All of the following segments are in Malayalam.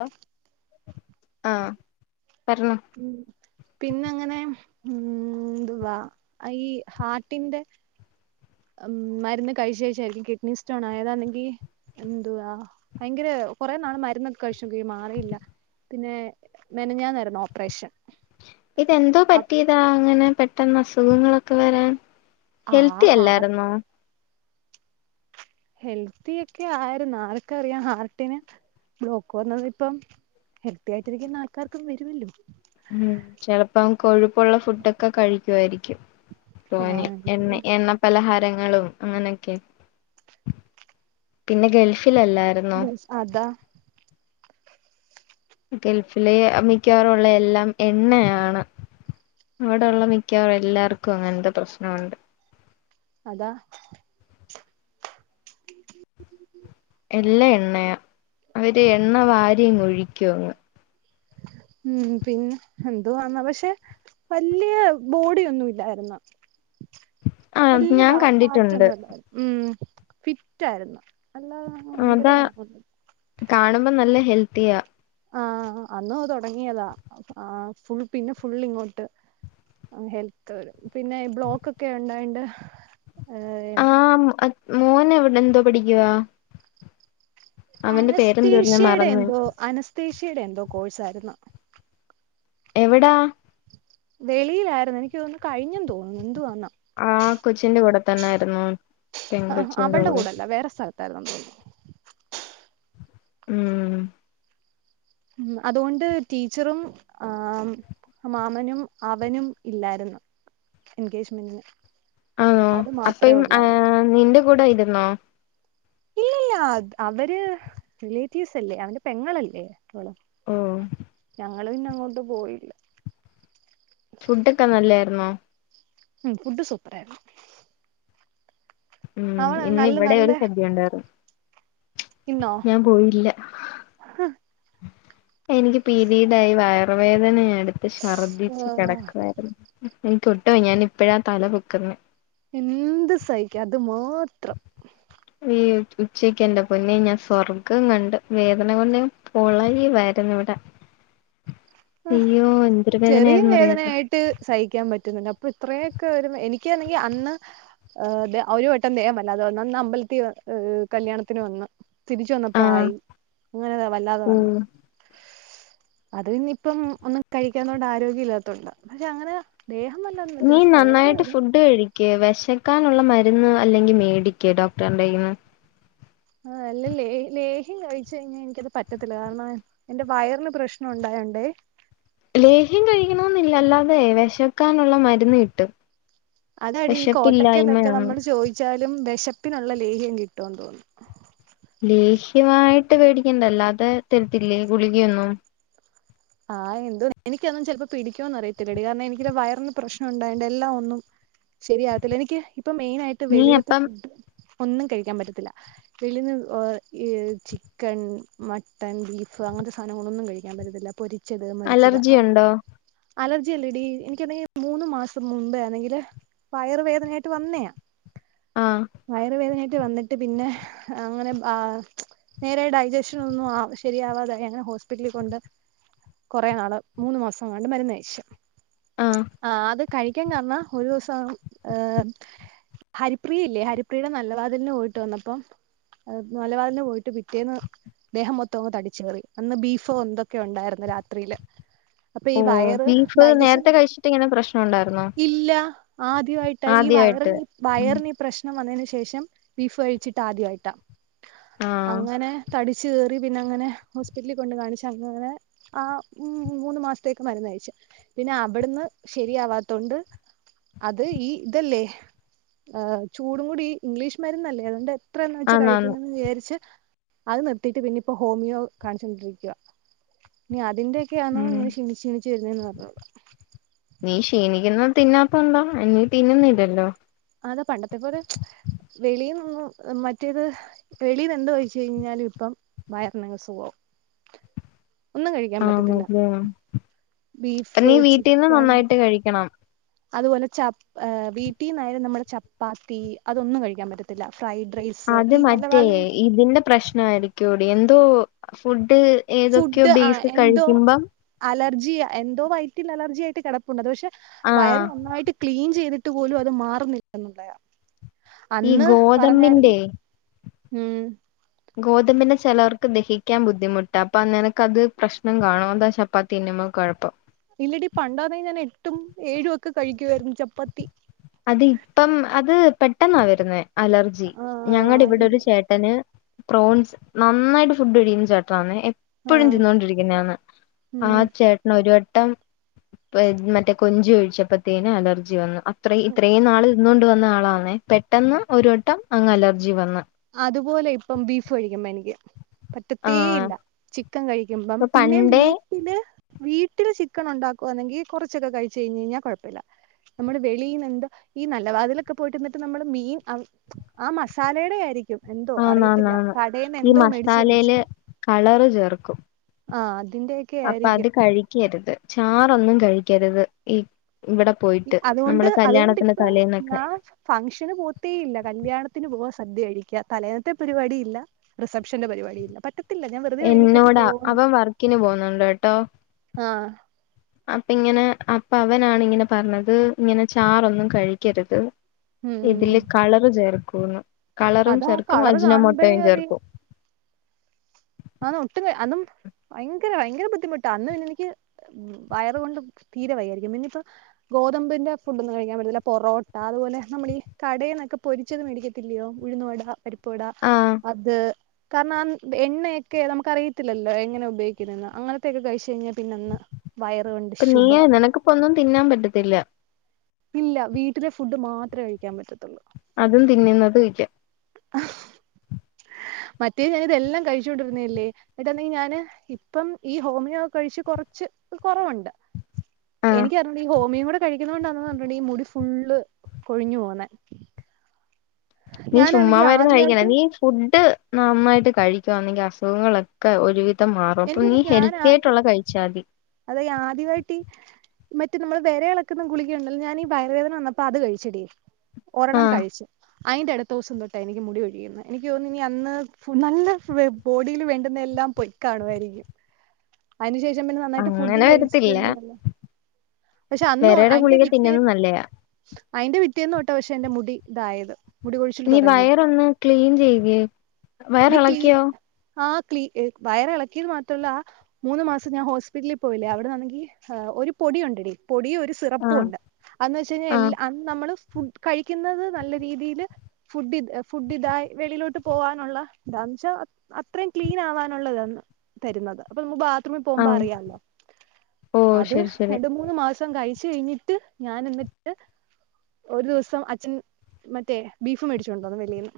ഹോ ആഹ് പറഞ്ഞോ പിന്ന അങ്ങനെ ഉം എന്തുവാ ഈ ഹാർട്ടിന്റെ മരുന്ന് കഴിച്ച ശേഷമായിരിക്കും കിഡ്നി സ്റ്റോൺ ആയതാണെങ്കിൽ എന്തുവാ ഭയങ്കര കൊറെ നാള് മരുന്നൊക്കെ കഴിചോക്കി മാറില്ല പിന്നെ മെനഞ്ഞാരുന്നു ഓപ്പറേഷൻ ഇതെന്തോ അപ് പറ്റിയതാ അങ്ങനെ പെട്ടന്ന് അസുഖങ്ങളൊക്കെ വരാൻ? ആ ഹെൽത്തി ഹാർ അല്ലായിരുന്നോ? ഹെൽത്തിക്കെ ആയിരുന്നു ആർക്കറിയാം ഹാർട്ടിന് ബ്ലോക്ക് വന്നത് ഇപ്പം ഹെൽത്തി ആയിട്ടിരിക്കുന്ന ആൾക്കാർക്കും വരുല്ലോ ചെലപ്പം കൊഴുപ്പുള്ള ഫുഡൊക്കെ കഴിക്കുആയിരിക്കും തോനി എെന്ന ആ എണം പലഹാരങ്ങളും അങ്ങനെക്കെ പിന്നെ ഗൾഫിലല്ലാരും സദാ ഗൾഫില് മിക്കവാറുള്ള എല്ലാം എണ്ണയാണ് അവിടെ ഉള്ള മിക്കവാ [unintelligible] എല്ലാവർക്കും അങ്ങനെത്തെ പ്രശ്നഉണ്ട് അതാ എല്ലാ എണ്ണയാ അവര് എണ്ണ വാരി ഒഴിക്കും പിന്നെ എന്തോ എന്ന പക്ഷെ വല്യയ ബോഡിയൊന്നുല്ലായിരുന്നു. ആഹ് വല്യയ ഞാൻ വ കണ്ടിട്ടുണ്ട് ഫാറ്റന്നലായി ഫിറ്റ് ആയിരുന്നു അല്ലാ അതാ കാണുമ്പോ നല്ല ഹെൽത്തിയ ആഹ് അന്നോ തുടങ്ങിയതാ ആഹ് ഫുൾ പിന്നെ ഫുൾ ഇങ്ങോട്ട് ഹെൽത്ത് വരും പിന്നെഈ ബ്ലോക്ക്ക്കെ ഉണ്ടായിണ്ട് ആഹ് മോൻ [unintelligible] എന്തോ പഠിക്കുവാ അവന്റെ പേരെന്തോരുന്നു അനസ്തേഷ്യടെ മറന്ന് എന്തോ അനസ്തേ ഷ്യയുടെ എന്തോ കോഴ്സ് ആയിരുന്നു എവടാ വെളിലായിരുന്നു എനിക്ക്തൊന്ന് കഴിഞ്ഞെന്ന് തോന്നുന്നു എന്തു വാന്ന ആഹ് കൊച്ചിന്റെ കൂടെ തന്നൊയിരുന്നു ആഹ് അവള്ടെ കൂടെ അല്ല വേറെ സ്ഥലത്തായിരുന്നു നമ്മെ ഉം ഉം അതുകൊണ്ട് ടീച്ചറും ആഹ് ഉം മാമനും അവനും ഇല്ലായിരുന്നു എഗേജ്മെന്റിന് ആണോ അപ്പം ഏ നിന്റെ കൂടെ ആയിരുന്നോ ഇല്ലല്ല അവര് റിലേറ്റീവ്സ് അല്ലേ അവന്റെ പെങ്ങളല്ലേ അവള് ഓ ഞങ്ങള് പിന്നെ അങ്ങോട്ട് പോയില്ല ഫുഡൊക്കെ നല്ലായിരുന്നോ ഉം ഫുഡ് സൂപ്പർ ആയിരുന്നു ഉം അവള് ഇന്നി നല്ല ഇവിടെ നല്ല ഒരു സദ്യ ഉണ്ടാര് ഇന്നോ പോയില്ല എനിക്ക് പിരീഡായി വയറുവേദനയ എടുത്ത് ഛർദിച്ചു കടക്കുവായിരുന്നു എനിക്കൊട്ടു വയ്യാ ഞാൻ ഇപ്പഴാ തല പൊക്കുന്നേ എന്തും സഹിക്കാ അത് മാത്രം ഈ ഉച്ചയ്ക്ക് എന്റെ പൊന്നെ ഞാൻ സ്വർഗ്ഗം കണ്ട് വേദന കൊണ്ട് ഞാൻ പുളയുവായിരുന്നു. അയ്യോ എന്തൊരു ചെറിയ വേദനയായിരുന്നു എന്ന് അറിയോ വേദനയായിട്ട് സഹിക്കാൻ പറ്റുന്നുണ്ട് അപ്പോ ഇത്രയൊക്കെ ഒരു എനിക്കാണെങ്കിൽ അന്ന്- ആഹ് ഒരു വട്ടം ദേഹമല്ല അത് അന്ന് അമ്പലത്തില് ആഹ് കല്യാണത്തിന് വന്നാ- തിരിച്ച് വന്നപ്പോ ആഹ് ആയി അങ്ങനെ വല്ലാതെ ഉം വന്ന് അത്- ഇപ്പോ ഒന്നും കഴിക്കാണ്ട് ആരോഗ്യം ഇല്ലാത്തണ്ട് പക്ഷേ അങ്ങനെ ദേഹം വല്ലാതെ എത്തി പക്ഷേ വേദന വരും. ക്ക് വിശക്കാനുള്ള മരുന്ന് അല്ലെങ്കിൽ മേടിക്ക് ഡോക്ടറിന്റെ കയ്യീന്ന്. ആ അല്ല ലേഹ ലേഹ്യം കഴിച്ച കഴിഞ്ഞാൽ എനിക്കത് പറ്റത്തില്ല കാരണം- എന്റെ വയറിന് പ്രശ്നം ഉണ്ടായോണ്ടേ ലേഹ്യം കഴിക്കണെന്നില്ല അല്ലാതെ വിശക്കാനുള്ള മരുന്ന് കിട്ടും അതാടി ഈ കോട്ടക്കലൊക്കെ വെശപ്പില്ലായ്മയാണ് നമ്മൾ ചോദിച്ചാലും വിശപ്പിനുള്ള ലേഹ്യം കിട്ടുമെന്ന് തോന്നുന്നു. ലേഹ്യമായിട്ട് മേടിക്കണ്ട അല്ലാതെ തരത്തില്ലേ ഗുളികയൊന്നും ആഹ് എന്തോ എനിക്കെന്നും ചിലപ്പോ പിടിക്കുമെന്നും അറിയത്തില്ലാടി കാരണം എനിക്കു വയറിന് പ്രശ്നം ഉണ്ടായണ്ട് എല്ലാം ഒന്നും- ശരിയാവത്തില്ല എനിക്ക് ഇപ്പോ മെയിനായിട്ട് നീ വെളിയിലത്തെ അപ്പം ഫുഡ് ഒന്നും കഴിക്കാൻ പറ്റത്തില്ല. വെളിയിനിന്ന് ഈ ചിക്കൻ, മട്ടൻ, ബീഫ് അങ്ങനത്തെ സാധനങ്ങളൊന്നും കഴിക്കാൻ പറ്റത്തില്ല. ച്ചത് മൊരിച്ചത് അലർജി ഉണ്ടോ അലർജി അല്ല ഇടി എനിക്ക് എന്തെങ്കിൽ മൂന്ന് മാസം മുമ്പേ അല്ലെങ്കില്- വയറുവേദനയായിട്ട് വന്നയാ ആഹ് വയറുവേദനയായിട്ട് വന്നിട്ട്- പിന്നെ അങ്ങനെ ആഹ- നേരെ ഡൈജഷൻ ഒന്നും ആ ശരിയാവാതെ അങ്ങനെ ഹോസ്പിറ്റലിൽ കൊണ്ട്- കുറേ നാള് മൂന്ന് മാസങ്ങാണ്ട് മരുന്ന് കഴിച്ച് ആഹ് ആ അത്- കഴിക്കാൻ കാരണം ഒരു ദിവസം ഏഹ- ഹരിപ്രയില്ലേ ഹരിപ്രിയയുടെ നല്ല വാതിലന് പോയിട്ട് വന്നപ്പോ- മലബാറിന് പോയിട്ട് പിറ്റേന്ന് ദേഹം മൊത്തം അങ്ങ് തടിച്ച് കയറി അന്ന് ബീഫോ എന്തൊക്ക- ഒക്കെ ഉണ്ടായിരുന്നു രാത്രിയില്- അപ്പോ ഈ ഓ വയറ് ബീഫ് ഡൈജഷൻ നേരത്തെ കഴിച്ചിട്ട് ഇങ്ങനെ പ്രശ്നം ഉണ്ടായിരുന്നോ ഇല്ല ആദ്യമായിട്ട് ഈ വയറ്- ആദ്യായിട്ട് വയറിന് ഈ പ്രശ്നം വന്നതിന് ശേഷം ബീഫ് കഴിച്ചിട്ട് ആദ്യമായിട്ടാ ആഹ് അങ്ങനെ- തടിച്ച് കയറി പിന്നെ അങ്ങനെ ഹോസ്പിറ്റലിൽ കൊണ്ട് കാണിച്ചാ- അങ്ങനെ ആ ഉം മൂന്ന് മാസത്തേക്ക് മരുന്ന് കഴിച്ച്. പിന്നെ അവ്ട്ന്ന് ശരിയാവാത്തോണ്ട് അത് ഈ ഇതല്ലേ- ആ ചൂടു കൂടി ഇംഗ്ലീഷ് മര്ന്നല്ലേ അതുകൊണ്ട് എത്രന്ന് വെച്ചാ ആന്നാന്ന് കഴിക്കുന്നന്ന് വിചാ രിച്ച് അത് നിർത്തിയിട്ട് പിന്നെ ഇപ്പോ ഹോമിയോ കാണിചോടിരി ക്ക്യാ. ഇനി അതിന്റെ ഒക്കെയാണോ ഉം ഇങ്ങനെ ക്ഷണിച്ച് ക്ഷണിച്ച് വരുതെന്ന് അറിഞ്ഞുകൂടാ നീ ക്ഷീണിക്കുന്നെ തിന്നാത്തോണ്ട നീ തിന്നുന്നില്ലല്ലോ? അതെ പണ്ടത്തെപ്പോലെ വെളിയിൽന്നും മറ്റേത്- വെളിയിൽ എന്ത് കഴിച്ച് കഴിഞ്ഞാലും ഇപ്പോ വയറിന് അസുഖാവും [inaudible] ആന്നോ ല്ലേ ബീഫ് നീ വീട്ടീന്ന് ചിക്കൻ നന്നായിട്ട് കഴിക്കണം. അതുപോലെ ചപ്പാ വീട്ടീന്നായാലും നമ്മടെ ചപ്പാത്തി അതൊന്നും കഴിക്കാൻ പറ്റത്തില്ല ഫൈ ഡ്രൈസ് അത് മറ്റേ [unintelligible] ഇതിന്റെ പ്രശ്നം ആയിരിക്കോടി എന്തോ ഫുഡ് ഏതൊക്കെയോ ഫുഡ് ആ ബേസ് എന്തോ കഴിക്കുമ്പം അലർജി എന്തോ വയറ്റിൽ അലർജി ആയിട്ട് കിടപ്പുണ്ട് പക്ഷേ വയർ ആഹ് നന്നായിട്ട് ക്ലീൻ ചെയ്തി ട്ട് പോലും അത് മാറുന്നില്ലെന്നുള്ളയാ ഈ അന്ന് പർ ഞ്ഞായിരുന്നു ഗോതമ്പിന്റെ ഉം. ഗോതമ്പിന്റെ ചിലവർക്ക് ദഹിക്കാൻ ബുദ്ധിമുട്ടാ അപ്പോ നിനക്ക് അത് പ്രശ്നം കാണും അതാ ചപ്പാ പ്പാത്തി തിന്നുമ്പോ കൊഴപ്പം. ഇല്ലടി പണ്ടായ്ര്ന്നെങ്കി ഞാൻ എട്ടും ഏഴും ഒക്കെ കഴിക്കുവായിരുന്നു ചപ്പാത്തി. അത് ഇപ്പം അത് പെട്ടെന്നാ വരുന്നേ അലർജി ഞങ്ങടെ ഇവിടെ ആഹ് ഒരു ചേ ട്ടന്ന് പ്രോൺസ് നന്നായിട്ട് ഫുഡ് കഴിക്കുന്ന ചേട്ടനാന്നെ എപ്പഴും ആഹ് തിന്നോണ്ടിരിക്കുന്നാന്ന് ആ ഉം ചേട്ട ട്ടന്ന് ഒരു വട്ടം മറ്റേ കൊഞ്ച് കഴിച്ചപ്പത്തേന് അലർജി വന്നു. ഇത്ര ഇത്രയും നാള് ഇന്ന് കൊണ്ട് വന്ന ആളാണേ പെട്ടെന്ന് ഒരു വട്ടം അങ്ങ് അലർജി വന്ന് അത് പോലെ ഇപ്പം ബീഫ് കഴിക്കുമ്പ എനിക്ക്. പറ്റത്തേ ആഹ് ഇല്ല ചിക്കൻ കഴിക്കുമ്പം ഇപ്പൊ പിന്നെ പണ്ടേ വീ ട്ടില്ല് വീട്ടിൽ ചിക്കൻ ഉണ്ടാക്കുവാണേങ്കിൽ കൊറച്ചൊക്കെ കഴിച്ച് കഴിഞ്ഞ്യ്ഞ്ഞാൽ കൊഴപ്പല്ല. നമ്മള് വെളിയിന്നെന്ത് ഈ നല്ല വാതിലൊക്കെ പോയിട്ട് ന്നെട്ട് നമ്മള് മീൻ ആ മസാലേടെ ആയിരി ക്ക്‌യും എന്തോ അറിയത്തില്ല ആന്നാന്നാന്ന് കടെ ന്ന് ഈ എന്തോ മേടിച് വിച്ച് മസാലയില് കളറ് ആഹ് അതിന്റെ അപ്പ അത് കഴിക്കര്ത് ചാറൊന്നും കഴിക്കരുത് ഈ ഇവിടെ പോയിട്ട് അത്കൊണ്ട് നമ്മള് അത്കൊണ്ട് കല്യാണത്തിന്റെ ഇപ്പ തലേന്നൊക്കെ ഞാൻ ഫംഗ്ഷന് പോത്തേ ഇല്ല കല്യാണത്തിന് പോവാ സദ്യ കഴിക്കാ തലേന്നെത്തെ പരിപാടിയില്ല. റിസപ്ഷന്റെ പരിപാടിയില്ല പറ്റ എന്നോടാ അവൻ വർക്കിന് പോവു ന്ന്ണ്ട്ട്ടോ. ആഹ്. അപ്പ ഇങ്ങനെ അപ്പൊ അവനാണ് ഇങ്ങനെ പർഞ്ഞത് ഇങ്ങനെ ചാറൊന്നും കഴിക്കരുത്. ഉം ഇതില് കളറ് ചേർക്കൂന്ന് കളറും അതാ ചേർക്കും കളറ് അജ്ന കാണുമ്പോഴേ മോട്ടോയും അറിയാം ചേർക്കും. ആഹ് ഒട്ടും അന്നും ഭയങ്കര ഭയങ്കര ബുദ്ധിമുട്ടാ അന്ന്ന്നെനിക്ക് ഉം വയറ് കൊണ്ടും തീരെ വയ്യായിരിക്കും ഇന്നിപ്പോ ഗോതമ്പിന്റെ ഫുഡോന്നും കഴിക്കാൻ പറ്റത്തില്ല പൊറോട്ട അതുപോലെ നമ്മളി കടെന്നൊക്കെ പൊരി ച്ചത് മേടിക്കത്തില്യോ ഉഴുന്ന് വടാ, പരിപ്പ് വടാ, ആഹ് അത് കാരണം ആ എണ്ണ ക്കെ നമക്ക് അറിയത്തില്ലല്ലോ എങ്ങനെ ഉപയോഗിക്ന്നന്ന് അങ്ങനത്തെക്കെ കഴിച് കഴിഞ്ഞാൽ പിന്നെ അന്ന് പ്പ നീയാ നിനക്കിപ്പോ ഒന്നും തിന്നാൻ പറ്റത്തില്ല ഇല്ല വീട്ടിലെ ഫുഡ് മാത്രേ കഴിക്കാൻ പറ്റത്തോള്ളൂ. അതും തിന്ന്ന്നത് ഇല്ല്യാ. ആ മറ്റേ ഞാന്തെല്ലാം കഴിച്ചോ ണ്ടിരുന്നതല്ലേ? ഇത്ണ്ടെങ്കി ഞാന് ഇപ്പം ഈ ഹോമിയോെ കഴിച്ച് കൊറച്ച് കൊറവുണ്ട്. ആഹ് എനിക് അറിഞ്ഞുട ഈ ഹോമിയോ കൂടെ കഴിക്ണോണ്ടാന്ന ഈ മുടി ഫുള്ള് കൊഴിഞ് പോണെ നീ ചുമ്മാമാരുന്ന് കഴിക്കാണ്ട ആദ്യവായിട്ട് നീ ഫുഡ് നന്നായിട്ട് കഴിക്കാന്നെങ്കി അസുഖങ്ങളൊക്കെ ഒരുവിധ വിധത്ത്‌ മാറും അപ്പൊ നീ എനിക്കിത് ഞാൻ ഹെൽത്തി ആദ്യ ആയിട്ടുള്ള കഴിച്ചാതി അതെ ഈ ആദ്യമായിട്ടി മറ്റെ നമ്മളെ വരേ എളക്ന്ന ഗുളികയുണ്ടെല്ലോ ഞാനി വയറ് വേദന വന്നപ്പോ അത് കഴിച്ചടി ഒരെണ്ണം ആഹ് കഴിച് അയിന്റെട് ദോസം തൊട്ടാ എനിക്ക് മുടി കൊഴിയുന്നെ എനിക്ക് തോന്നുന്നു ഇനി അന്ന് നല്ല ബോഡിയിൽ വേണ്ടുന്ന എല്ലാം പോയി കാണുമായിരിക്കും അയ്ന് ശേഷം പിന്നെ നന്നായിട്ട് ഫുഡും അങ്ങനെ കഴിച്ചിട് വരത്തില്ല പക്ഷെ അന്ന് വെരയുടെ അയിന്റെ ഗുളിക തിന്നുന്നത് പിറ്റെന്ന് നല്ലയാ അയിന്റെ പിറ്റേന്ന് തൊട്ടാ പക്ഷെ എന്റെ മുടി തായത് നീ വയറൊന്ന് ക്ലീൻ ചെയ്യുകേ വയറിളക്കിയോ ആഹ് ക്ലീ വയറ് എളക്കിന്ന് മാത്രല്ല മൂന്ന് മാസം ഞാൻ ഹോസ്പിറ്റലിൽ പോയില്ലേ അവിട്ന്നാണേങ്കി ഒരു പൊടി ഉണ്ടേടി പൊടിയും ഒര് സിറപ്പും ആഹ് ഉണ്ട് അന്ന് വെച്ചയ്ഞ്ഞാൽ എല്ല ആഹ് അന്ന് നമ്മള് ഫുഡ് കഴിക്കുന്നത് നല്ല രീതിയില് ഫുഡ് ഇത് ഫുഡ് ഇതായി വെളിയിലോട്ട് പോകാനുള്ള ന്താന്ന് വെച്ചാ അത്രേം ക്ലീൻ ആവാനുള്ളതാണ് തരുന്നത് അപ്പൊ മ്മക്ക് ബാത്റൂമിൽ പോകുമ്പോ ആഹ് അറിയാല്ലോ ഓ അത് ശരി ശരി രണ്ട് മൂന്ന് മാസം മാസം കഴിച് കഴിഞ്ഞിട്ട് ഞാന് ന്നിട്ട് ഒരു സം അച്ഛൻ മറ്റേ ബീഫ് മേടിച്ചു കൊണ്ടോന്ന് വെളീന്ന്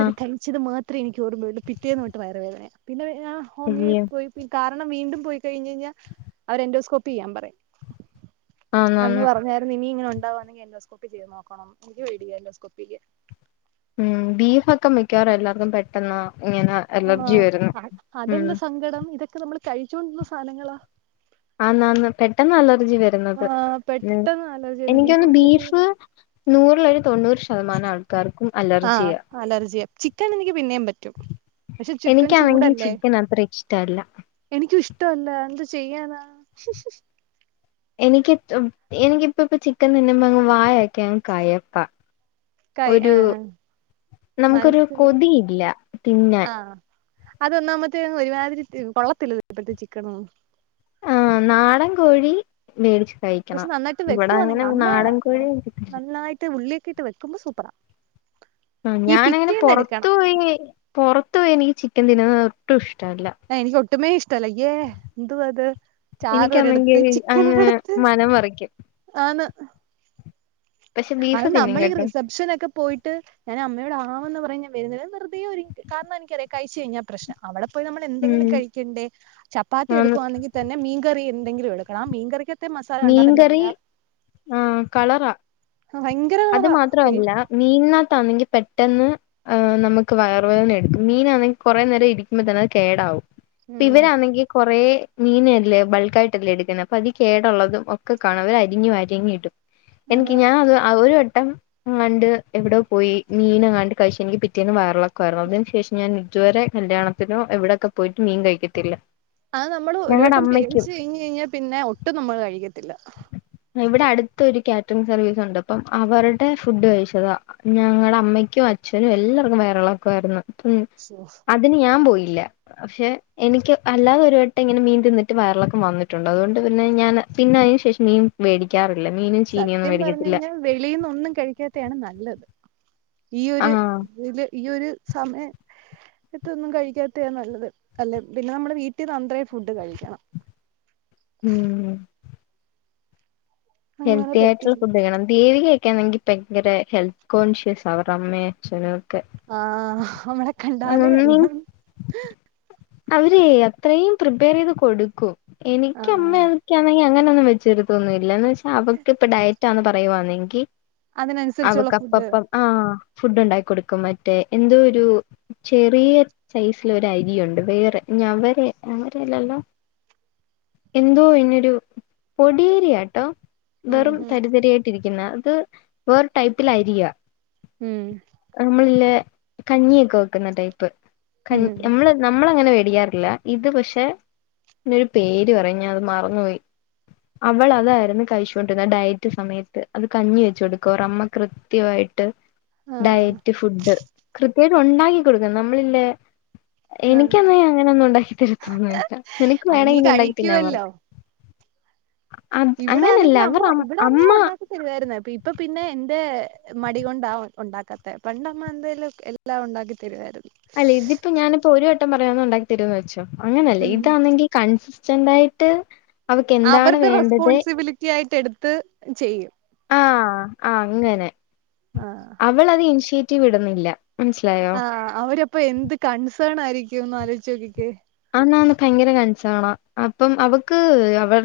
അത് കഴിച്ചത് മാത്രേ എനിക്ക് ഓർമ്മയൊള്ളൂ പിറ്റേന്ന് ഒട്ട് വയറ് വേദന പിന്നെ ഞാന് ഹോമിയോ അയ്യോ പോയി കാരണം വീണ്ടും പോയി കഴിഞയ്ഞ്ഞാ അവര് എൻറ്റോസ്കോപ്പി ചെയ്യാൻ പറയും ആന്ന് ആന്ന് അന്ന് പറഞാര്ന്ന് ഇനി ഇങ്ങനെ ഉണ്ടാവാണെങ്കി എന്റോസ്കോപ്പി ചെയ്ത് നോക്കണം ഇൻക്ക് പെടിയാ എന്റോ സ്കോപ്പിയ്യാൻ ഉം ബീഫൊക്കെ മിക്കവാറും എല്ലാർക്കും പെട്ടെന്നാ ങ്ങനെ ആഹ് അതല്ല സങ്കടം ഇതൊക്കെ നമ്മള് കഴിച്ചോണ്ടിരുന്ന സാനങ്ങളാ. ആഹ് നന്ന് പെട്ടെന്നലർജി ആ വരുന്നത് ഉം പെട്ടെന്ന് അലർജി വന്നു എനിക്കൊന്ന് ബീഫ്. പറ്റത്തേയില്ല നൂറിലൊരു തൊണ്ണൂറ് ശതമാനം ശതമാനാൾക്കാർക്കും ആ അലർജിയ. അലർജിയാ ചിക്കൻ എനിക്ക് പിന്നെയും പറ്റും പക്ഷെ ചിക്കൻ എനിക്കാണെങ്കി ചൂടല്ലേ ചിക്കൻ അത്ര ഇഷ്ടല്ല. എനിക്കും ഇഷ്ടഅല്ല എന്ത് ചെയ്യാനാ? എനിക്ക് എനിക്കിപ്പ ഇപ്പ പ്പ ചിക്കൻ തിന്നുപം അങ് വായൊക്കെ കയപ്പാ. കൈ ഒരു ആ നമുക്കൊരു മനസ്സിലായി കൊതിയില്ല തിന്നാൻ. അതൊന്നാമത്തേങ് ഒരുമാതിരി കൊള്ളത്തില്ല ഇപ്പഴത്തെ ചിക്കനൊന്നും. നാടൻ കോഴി. വേടിച് കഴിക്കും പക്ഷെ നന്നായിട്ട് വെക്കുവാന്നെങ്കി അമ്മ കോഴി നന്നായിട്ട് ഉള്ളിയക്കെ ഇട്ട് വെക്കുമ്പോ സൂപ്പറാ. ആഹ് ഈ ഞാനങ്ങനെ പിറ്റേന്ന് പൊറത്തു എടുക്കണം പോയി പൊറത്തു പോയി ഇനിക്ക് ചിക്കൻ തിന്ന്നത് ഒട്ടും ഇഷ്ടല്ല. എനിക്ക് ഒട്ടുമേ ഇഷ്ടഅല്ല യ്യേ എന്തുവാ അത് ചാറ് എനിക്കാന്നെങ്കി ഒരിടത്ത് ചിക്കൻ അങ്ങ് ഒരിടത്ത് മനം മറിക്കും ആന്ന്. പക്ഷെ അയ് ബീഫ് തിന്നും നമ്മളീ കേട്ടോ റിസപ്ഷനൊക്കെ പോയിട്ട്. ഞാൻ അമ്മയോട് ആവ്ന്ന് പറയും ഞാൻ വരുന്നില്ല വെറുതെ ഒരുങ്ങി കാരണം എനിക്കറാം കഴിച്ചു കഴിഞ്ഞ. പ്രശ്ന അവടെ പോയി നമ്മള് എന്തെങ്കിലും ഉം കഴിക്കണ്ടേ ചപ്പാത്തി ആന്ന് എടുക്കുവാണെങ്കി. തന്നെ മീൻകറി എന്തെങ്കിലും എടുക്കണം ആ മീൻകറിക്ക് മീൻകറി ആഹ് കളറ ഭയങ്കര അത് കളറാ മാത്രഅല്ല. മീനകത്താണെങ്കി പെട്ടെന്ന്. ആഹ് നമുക്ക് വയർ വേദന എടുക്കും മീനാണെങ്കി കൊറെ നേരം ഇരിക്കുമ്പോ തന്നെ അത് കേടാവും. ഉം ഇവരാണെങ്കി കൊറെേ മീനല്ലേ ബൾക്കായിട്ടല്ലേ എടുക്കുന്ന അപ്പൊ അതി കേടള്ളത്. ഒക്കെ കാണാം അവര് അരിഞ്ഞു അരിഞ്ടും അതാ എനിക്ക് ഞാൻ അത് ഒരു വട്ടം. ങ്ങാണ്ട് എവടോ പോയി മീനങ്ങാണ്ട് കഴച് എനിക്ക് പിറ്റേന്ന് വയറളക്കം വയറിളക്കത്തിന് ശേഷം ഞാൻ ഇതുവരെ കല്യാണത്തിനോ എവിടെക്കെ പോയിട്ടും മീൻ കഴിക്കത്തില്ല. അഹ് നമ്മള് ഒരു ഞങ്ങടെ വട്ടം അമ്മയ്ക്കും പേടിച്ച് കഴിഞ്ഞ് കഴിഞ്ഞാ പിന്നെ ഒട്ടും നമ്മള് കഴിക്കത്തില്ല. ഇവടെ അടുത്തൊരു കാറ്ററിംഗ്- സർവീസ് ഉണ്ട്, അപ്പം അവരുടെ ഫുഡ് കഴിച്ചത. ഞങ്ങളെ അമ്മയ്ക്കും, അച്ഛനും, എല്ലാർക്കും വയറെളൊക്കെ ആയിരുന്നു. [unintelligible] അതിന് ഞാൻ പോയില്ല പക്ഷെ. എനിക്ക് അല്ലാതെ ഒരു വട്ടം ഇങ്ങനെ മീൻ തിന്ന്ട്ട് വയറളക്കം വന്നിട്ടുണ്ട്, അതുകൊണ്ട് പിന്നെ- ഞാൻ പിന്നെ, അയിന് ശേ- ശേഷം മീൻ മേടിക്കാറില്ല. മീനും, ചീനിയൊന്നും മേടിക്കത്തില്ല. വെളീന്നൊന്നും കഴിക്കാത്തെയാണ്- നല്ലത്, ഈയൊര് ആഹ് ഇല് ഈയൊര്. സമയ- തൊന്നും കഴിക്കാത്തെയ നല്ലത്. അല്ല പിന്നെ അമ്മളെ വീട്ടിന്ന് അ ന്ത്രയും ഫുഡ് കഴിക്കണം. ഉം. അങ്ങനെ ഹെൽത്തി ആയിട്ടുള്ള ഫുഡ്- പെട്ടിരിക്കും വേണം. ദേവികൊക്കാണെങ്കിൽ ഭയങ്കര- ഹെൽത്ത് കോൺഷ്യസ് അവരു- അമ്മേ, അച്ഛനും. ഒക്കെ ആഹ് അവളെ കണ്ടാലേ അറിയും. അവരെ അത്രേം പ്രിപ്പയറീത്- കൊടുക്കും, എനിക്കമ്മേ- ആഹ് ക്കാണെങ്കി അങ്ങനൊന്നും വെച്ചരുക്കൊന്നുല്ല, എന്ന് വെച്ചാ അവക്ക് ഇപ്പ ഡയറ്റാന്ന് പറയുവാന്നെങ്കി. അതിനനുസരിച്ചുള്ള ഫുഡ് അവക്ക്പ്പപ്പം ആഹ് ഫുഡുണ്ടായി- കൊടുക്കും, മറ്റേ എന്തോ ഒരു- ചെറിയ സൈസിലൊരരിയുണ്ട്, വേറെ നവരെ നവരല്ലല്ലോ? എന്തോ അയ്നൊരു, പൊടിയേരിയാട്ടോ. ഉം വെറും തരിതരിയായിട്ടിരിക്കുന്ന, അത് വേറൊ ടൈപ്പിലായിരിക്കും. ഉം. അമ്മളില്ലേ കഞ്ഞിയൊക്കെ- വെക്കുന്ന ടൈപ്പ് ക, ഉം ഉം അമ്മള്- നമ്മളങ്ങനെ മേടികാറില്ല ഇത്- പക്ഷെ ഇരു ഒരു പേര് പറയും, ഞൻ അത് മറന്നുപോയി. അവളതായിരുന്നു കഴിച്ചോണ്ടിരുന്ന, ആഹ് ഡയറ്റ് സമയത്ത്. അത്- കഞ്ഞി വെചൊടുക്കും റമ്മ കൃ- കൃത്യായിട്ട് ആഹ് ഡയറ്റ് ഫുഡ് കൃത്യയിട്ട്- ഉണ്ടാക്കി കൊടുക്കും. നമ്മളല്ലേ- ആഹ് എനിക്കെന്നും അങ്ങനെ യെന്നും ഉണ്ടാക്കി തരത്തോന്നുല്ല. നിനക്ക് അത് നീ വേണമെങ്കിൽ ഉണ്ടാക്കി തിന്നാൻ പറയും. കഴിക്കുവല്ലോ അ ഇവിടെ അങ്ങനല്ല ആണെങ്കി അമ്മ അവരെ ഇവിടെ അമ്മ അമ്മാ- ഉണ്ടാക്കി തരുവായിരുന്നു ഇപ്പ പിന്നെ എന്റെ- മടികൊണ്ടാ ഉണ്ടാക്കാത്തെ. പണ്ടമ്മ എന്തെലും- എല്ല ഉണ്ടാക്കി തരുവായിരുന്നു. അല്ലാ ഇതിപ്പൊ ഞാൻ- ഒരു വട്ടം പറയും ഉണ്ടാക്കി തരെന്ന് ചോയ്ച്ചും, അങ്ങനല്ലേ? ഉം ഇതാണെങ്കിൽ കൺസ്റ്റന്റ ആയിട്ട്. - അവരുടെ റെസ്പോൺസിബിലിറ്റി ആയിട്ട് എടുത്ത് ചെയ്യും. ആഹ ആ അങ്ങനെ, ആ അവൾ അത് ഇനിഷ്യേറ്റീവ് ഇടുന്നില്ല. മനസ്സിലായോ ആഹ അവര്പ്പോ എന്ത്- കൺസേൺ ആയിരിക്കുംന്ന് ആലോചോക്കിക്കെ? ആന്ന് ഭയങ്കര കൺസെണ അപ്പം, അവൾക്ക് അവരുടെ.